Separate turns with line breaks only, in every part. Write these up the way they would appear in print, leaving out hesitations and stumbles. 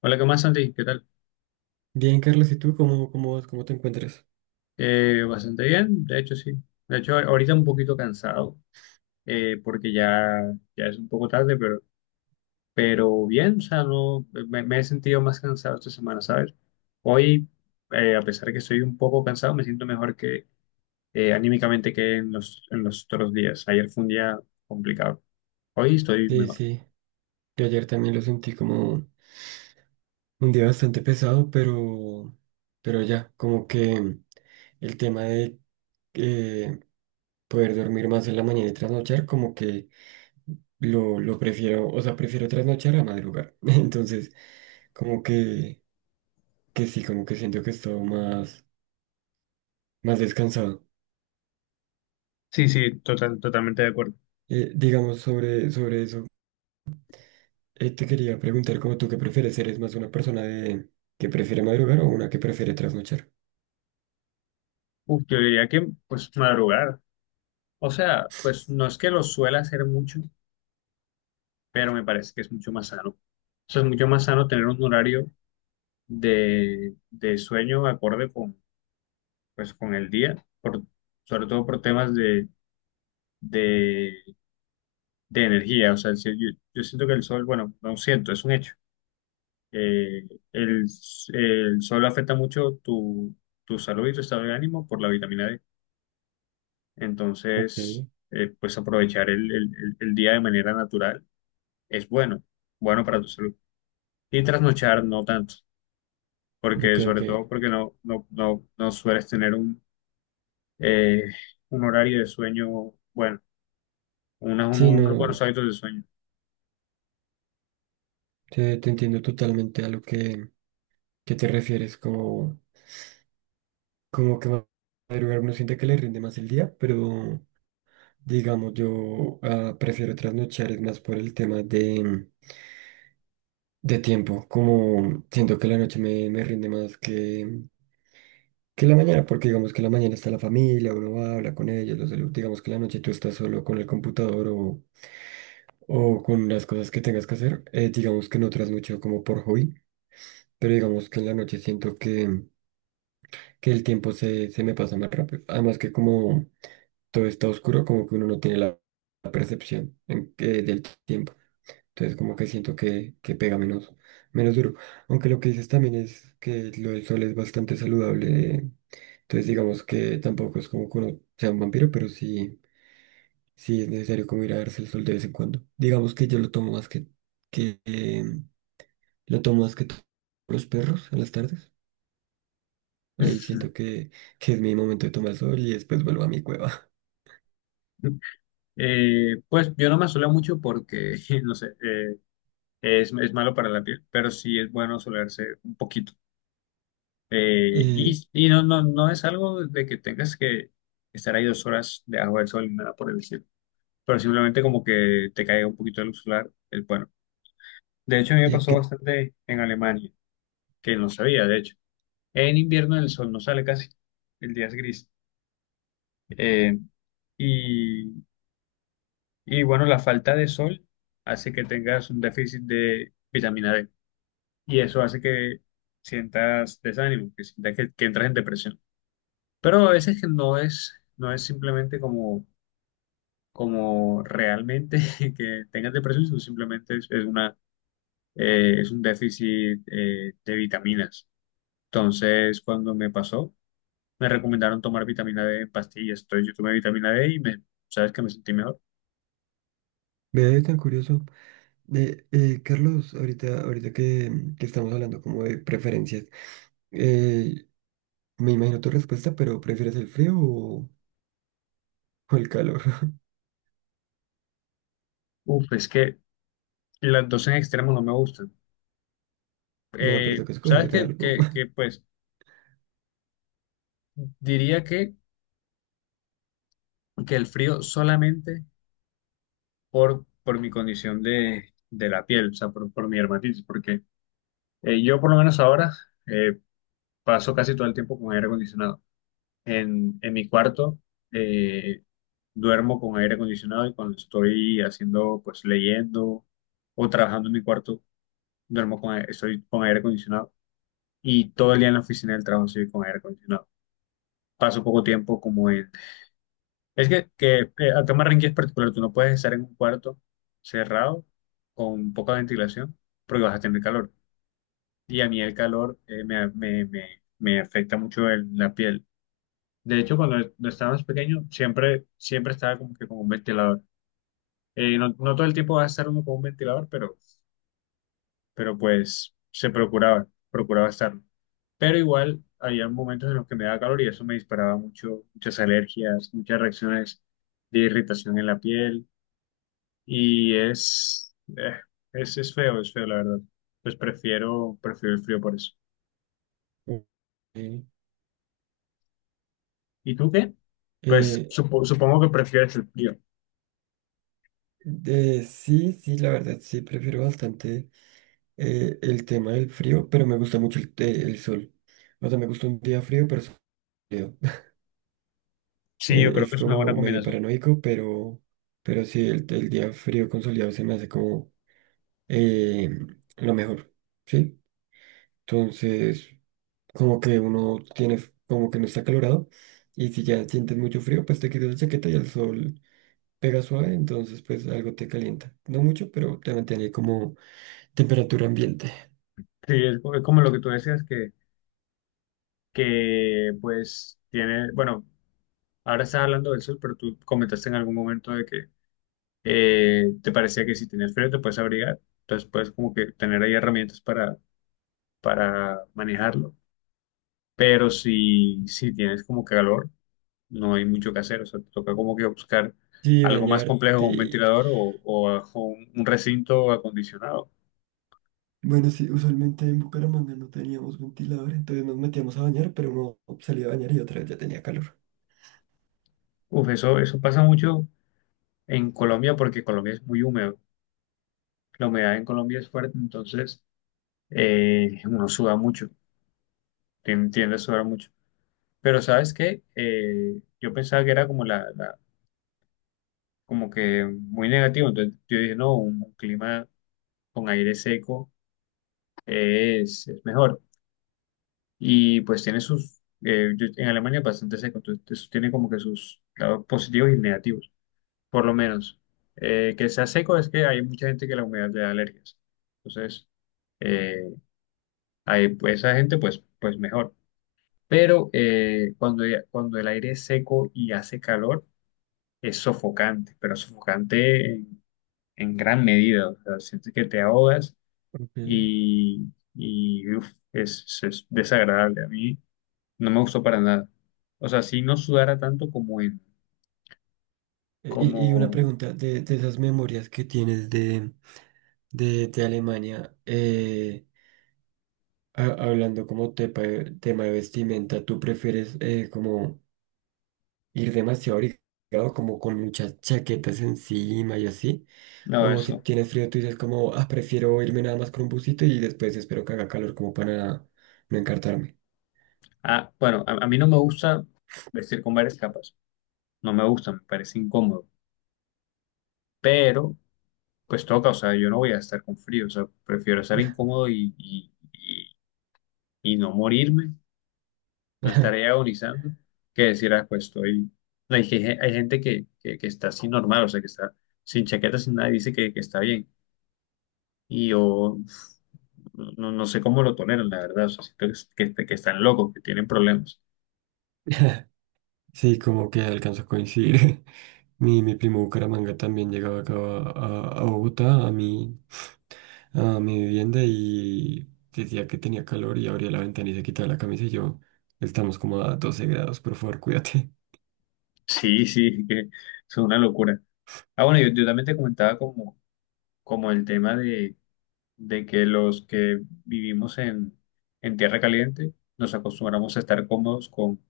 Hola, ¿qué más, Santi? ¿Qué tal?
Bien, Carlos, ¿y tú cómo vas? ¿Cómo te encuentras?
Bastante bien, de hecho, sí. De hecho, ahorita un poquito cansado, porque ya es un poco tarde, pero bien, o sea, no, me he sentido más cansado esta semana, ¿sabes? Hoy, a pesar de que estoy un poco cansado, me siento mejor que anímicamente que en en los otros días. Ayer fue un día complicado. Hoy estoy
Sí,
mejor.
sí. Yo ayer también lo sentí como un día bastante pesado, pero ya, como que el tema de eh, poder dormir más en la mañana y trasnochar, como que lo prefiero, o sea, prefiero trasnochar a madrugar. Entonces, como que, que sí, como que siento que he estado más descansado.
Sí, sí, totalmente de acuerdo.
Digamos sobre eso. Te quería preguntar, ¿cómo tú qué prefieres? ¿Eres más una persona de que prefiere madrugar o una que prefiere trasnochar?
Uf, yo diría que, pues, madrugar. O sea, pues no es que lo suela hacer mucho, pero me parece que es mucho más sano. O sea, es mucho más sano tener un horario de sueño acorde con, pues, con el día, sobre todo por temas de, de energía. O sea, si yo, yo siento que el sol, bueno, no siento, es un hecho. Eh, el, el sol afecta mucho tu salud y tu estado de ánimo por la vitamina D.
Ok,
Entonces, pues aprovechar el día de manera natural es bueno para tu salud. Y trasnochar no tanto, porque
ok, ok.
sobre todo porque no sueles tener eh, un horario de sueño, bueno,
Sí,
unos buenos
no,
hábitos de sueño.
te entiendo totalmente a lo que te refieres, como que madrugar uno siente que le rinde más el día, pero digamos, yo prefiero trasnochar, es más por el tema de tiempo, como siento que la noche me rinde más que en la mañana, porque digamos que en la mañana está la familia, uno va, habla con ellos, los saluda, digamos que en la noche tú estás solo con el computador o con las cosas que tengas que hacer, digamos que no trasnocho como por hobby, pero digamos que en la noche siento que el tiempo se me pasa más rápido, además que como todo está oscuro, como que uno no tiene la percepción del tiempo, entonces como que siento que pega menos, menos duro, aunque lo que dices también es que lo del sol es bastante saludable. Entonces digamos que tampoco es como que uno sea un vampiro, pero sí, sí es necesario como ir a darse el sol de vez en cuando. Digamos que yo lo tomo más que lo tomo más que los perros en las tardes. Ahí siento que es mi momento de tomar sol y después vuelvo a mi cueva.
Pues yo no me asoleo mucho porque, no sé, es malo para la piel, pero sí es bueno asolearse un poquito.
Eh,
Y no es algo de que tengas que estar ahí dos horas debajo del sol ni nada por el estilo, pero simplemente como que te caiga un poquito de luz solar, es bueno. De hecho, a mí me pasó
que
bastante en Alemania, que no sabía, de hecho. En invierno el sol no sale casi, el día es gris. Eh, y, y bueno, la falta de sol hace que tengas un déficit de vitamina D y eso hace que sientas desánimo, que sientas que entras en depresión. Pero a veces que no es simplemente como, como realmente que tengas depresión, sino simplemente es una, es un déficit de vitaminas. Entonces, cuando me pasó, me recomendaron tomar vitamina D en pastillas, entonces yo tomé vitamina D y me, sabes que me sentí mejor.
me ve tan curioso. Carlos, ahorita que, que estamos hablando como de preferencias, eh, me imagino tu respuesta, pero ¿prefieres el frío o el calor?
Uf, es que las dos en extremos no me gustan.
No, pero tengo que
Sabes
escoger algo.
pues diría que el frío solamente por mi condición de la piel, o sea, por mi dermatitis, porque yo por lo menos ahora eh, paso casi todo el tiempo con aire acondicionado. En mi cuarto eh, duermo con aire acondicionado, y cuando estoy haciendo, pues leyendo o trabajando en mi cuarto duermo con aire, estoy con aire acondicionado, y todo el día en la oficina del trabajo estoy con aire acondicionado. Paso poco tiempo como en... Es que acá en Barranquilla es particular, tú no puedes estar en un cuarto cerrado con poca ventilación porque vas a tener calor. Y a mí el calor me afecta mucho en la piel. De hecho, cuando no estaba más pequeño, siempre estaba como que con un ventilador. No, no todo el tiempo vas a estar uno con un ventilador, pero pues se procuraba estarlo. Pero igual había momentos en los que me daba calor y eso me disparaba mucho, muchas alergias, muchas reacciones de irritación en la piel, y es feo la verdad. Pues prefiero el frío por eso.
Ok.
¿Y tú qué? Pues
Eh,
supongo que prefieres el frío.
sí, sí, la verdad, sí, prefiero bastante el tema del frío, pero me gusta mucho el, el sol. O sea, me gusta un día frío, pero soleado.
Sí, yo creo
Es
que es una buena
como medio
combinación.
paranoico, pero sí, el día frío con soleado se me hace como eh, lo mejor, ¿sí? Entonces, como que uno tiene, como que no está acalorado, y si ya sientes mucho frío, pues te quitas la chaqueta y el sol pega suave, entonces pues algo te calienta. No mucho, pero te mantiene como temperatura ambiente.
Sí, es como lo que tú decías que pues tiene, bueno, ahora estás hablando del sol, pero tú comentaste en algún momento de que te parecía que si tienes frío te puedes abrigar, entonces puedes como que tener ahí herramientas para manejarlo, pero si tienes como que calor, no hay mucho que hacer, o sea, te toca como que buscar
Sí,
algo más
bañarte.
complejo como un
Y,
ventilador o, un recinto acondicionado.
bueno, sí, usualmente en Bucaramanga no teníamos ventilador, entonces nos metíamos a bañar, pero uno salía a bañar y otra vez ya tenía calor.
Uf, eso pasa mucho en Colombia porque Colombia es muy húmedo, la humedad en Colombia es fuerte, entonces uno suda mucho, tiende a sudar mucho. Pero ¿sabes qué? Yo pensaba que era como como que muy negativo. Entonces yo dije, no, un, clima con aire seco es mejor. Y pues tiene sus, en Alemania es bastante seco, entonces eso tiene como que sus lados positivos y negativos, por lo menos. Que sea seco es que hay mucha gente que la humedad le da alergias. Entonces, eh, hay, pues, esa gente pues, pues mejor. Pero cuando el aire es seco y hace calor, es sofocante, pero sofocante en gran medida. O sea, sientes que te ahogas
Ok. E,
y, uf, es desagradable. A mí no me gustó para nada. O sea, si no sudara tanto
y una
como,
pregunta de esas memorias que tienes de Alemania, hablando como tema de vestimenta, ¿tú prefieres como ir demasiado abrigado, como con muchas chaquetas encima y así?
no,
O si
eso.
tienes frío, tú dices como, ah, prefiero irme nada más con un busito y después espero que haga calor como para no encartarme.
Ah, bueno, a mí no me gusta vestir con varias capas. No me gusta, me parece incómodo. Pero, pues toca, o sea, yo no voy a estar con frío. O sea, prefiero estar incómodo y no morirme, no estaré agonizando, que decir, ah, pues estoy. No, hay, hay gente que está así normal, o sea, que está sin chaqueta, sin nada, y dice que está bien. Y yo uf, no, no sé cómo lo toleran, la verdad, o sea, siento que están locos, que tienen problemas.
Sí, como que alcanzo a coincidir. Mi primo Bucaramanga también llegaba acá a Bogotá, a mi vivienda y decía que tenía calor y abría la ventana y se quitaba la camisa y yo, estamos como a 12 grados, por favor, cuídate.
Sí, sí, que es una locura. Ah, bueno, yo también te comentaba como, como el tema de que los que vivimos en tierra caliente nos acostumbramos a estar cómodos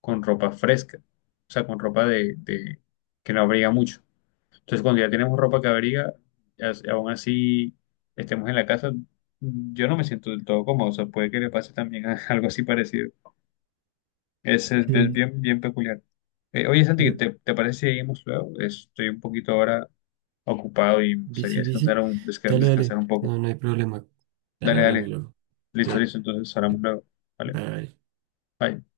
con ropa fresca, o sea, con ropa que no abriga mucho. Entonces, cuando ya tenemos ropa que abriga, aún así estemos en la casa, yo no me siento del todo cómodo, o sea, puede que le pase también algo así parecido. Es
Sí,
bien, bien peculiar. Oye, Santi,
sí.
te parece si seguimos luego? Estoy un poquito ahora ocupado y me gustaría
Bici,
descansar
bici. Dale,
descansar
dale.
un poco.
No, no hay problema. Dale,
Dale,
hablamos
dale.
luego.
Listo,
Cuídate.
listo, entonces hablamos luego. Vale,
Bye.
bye.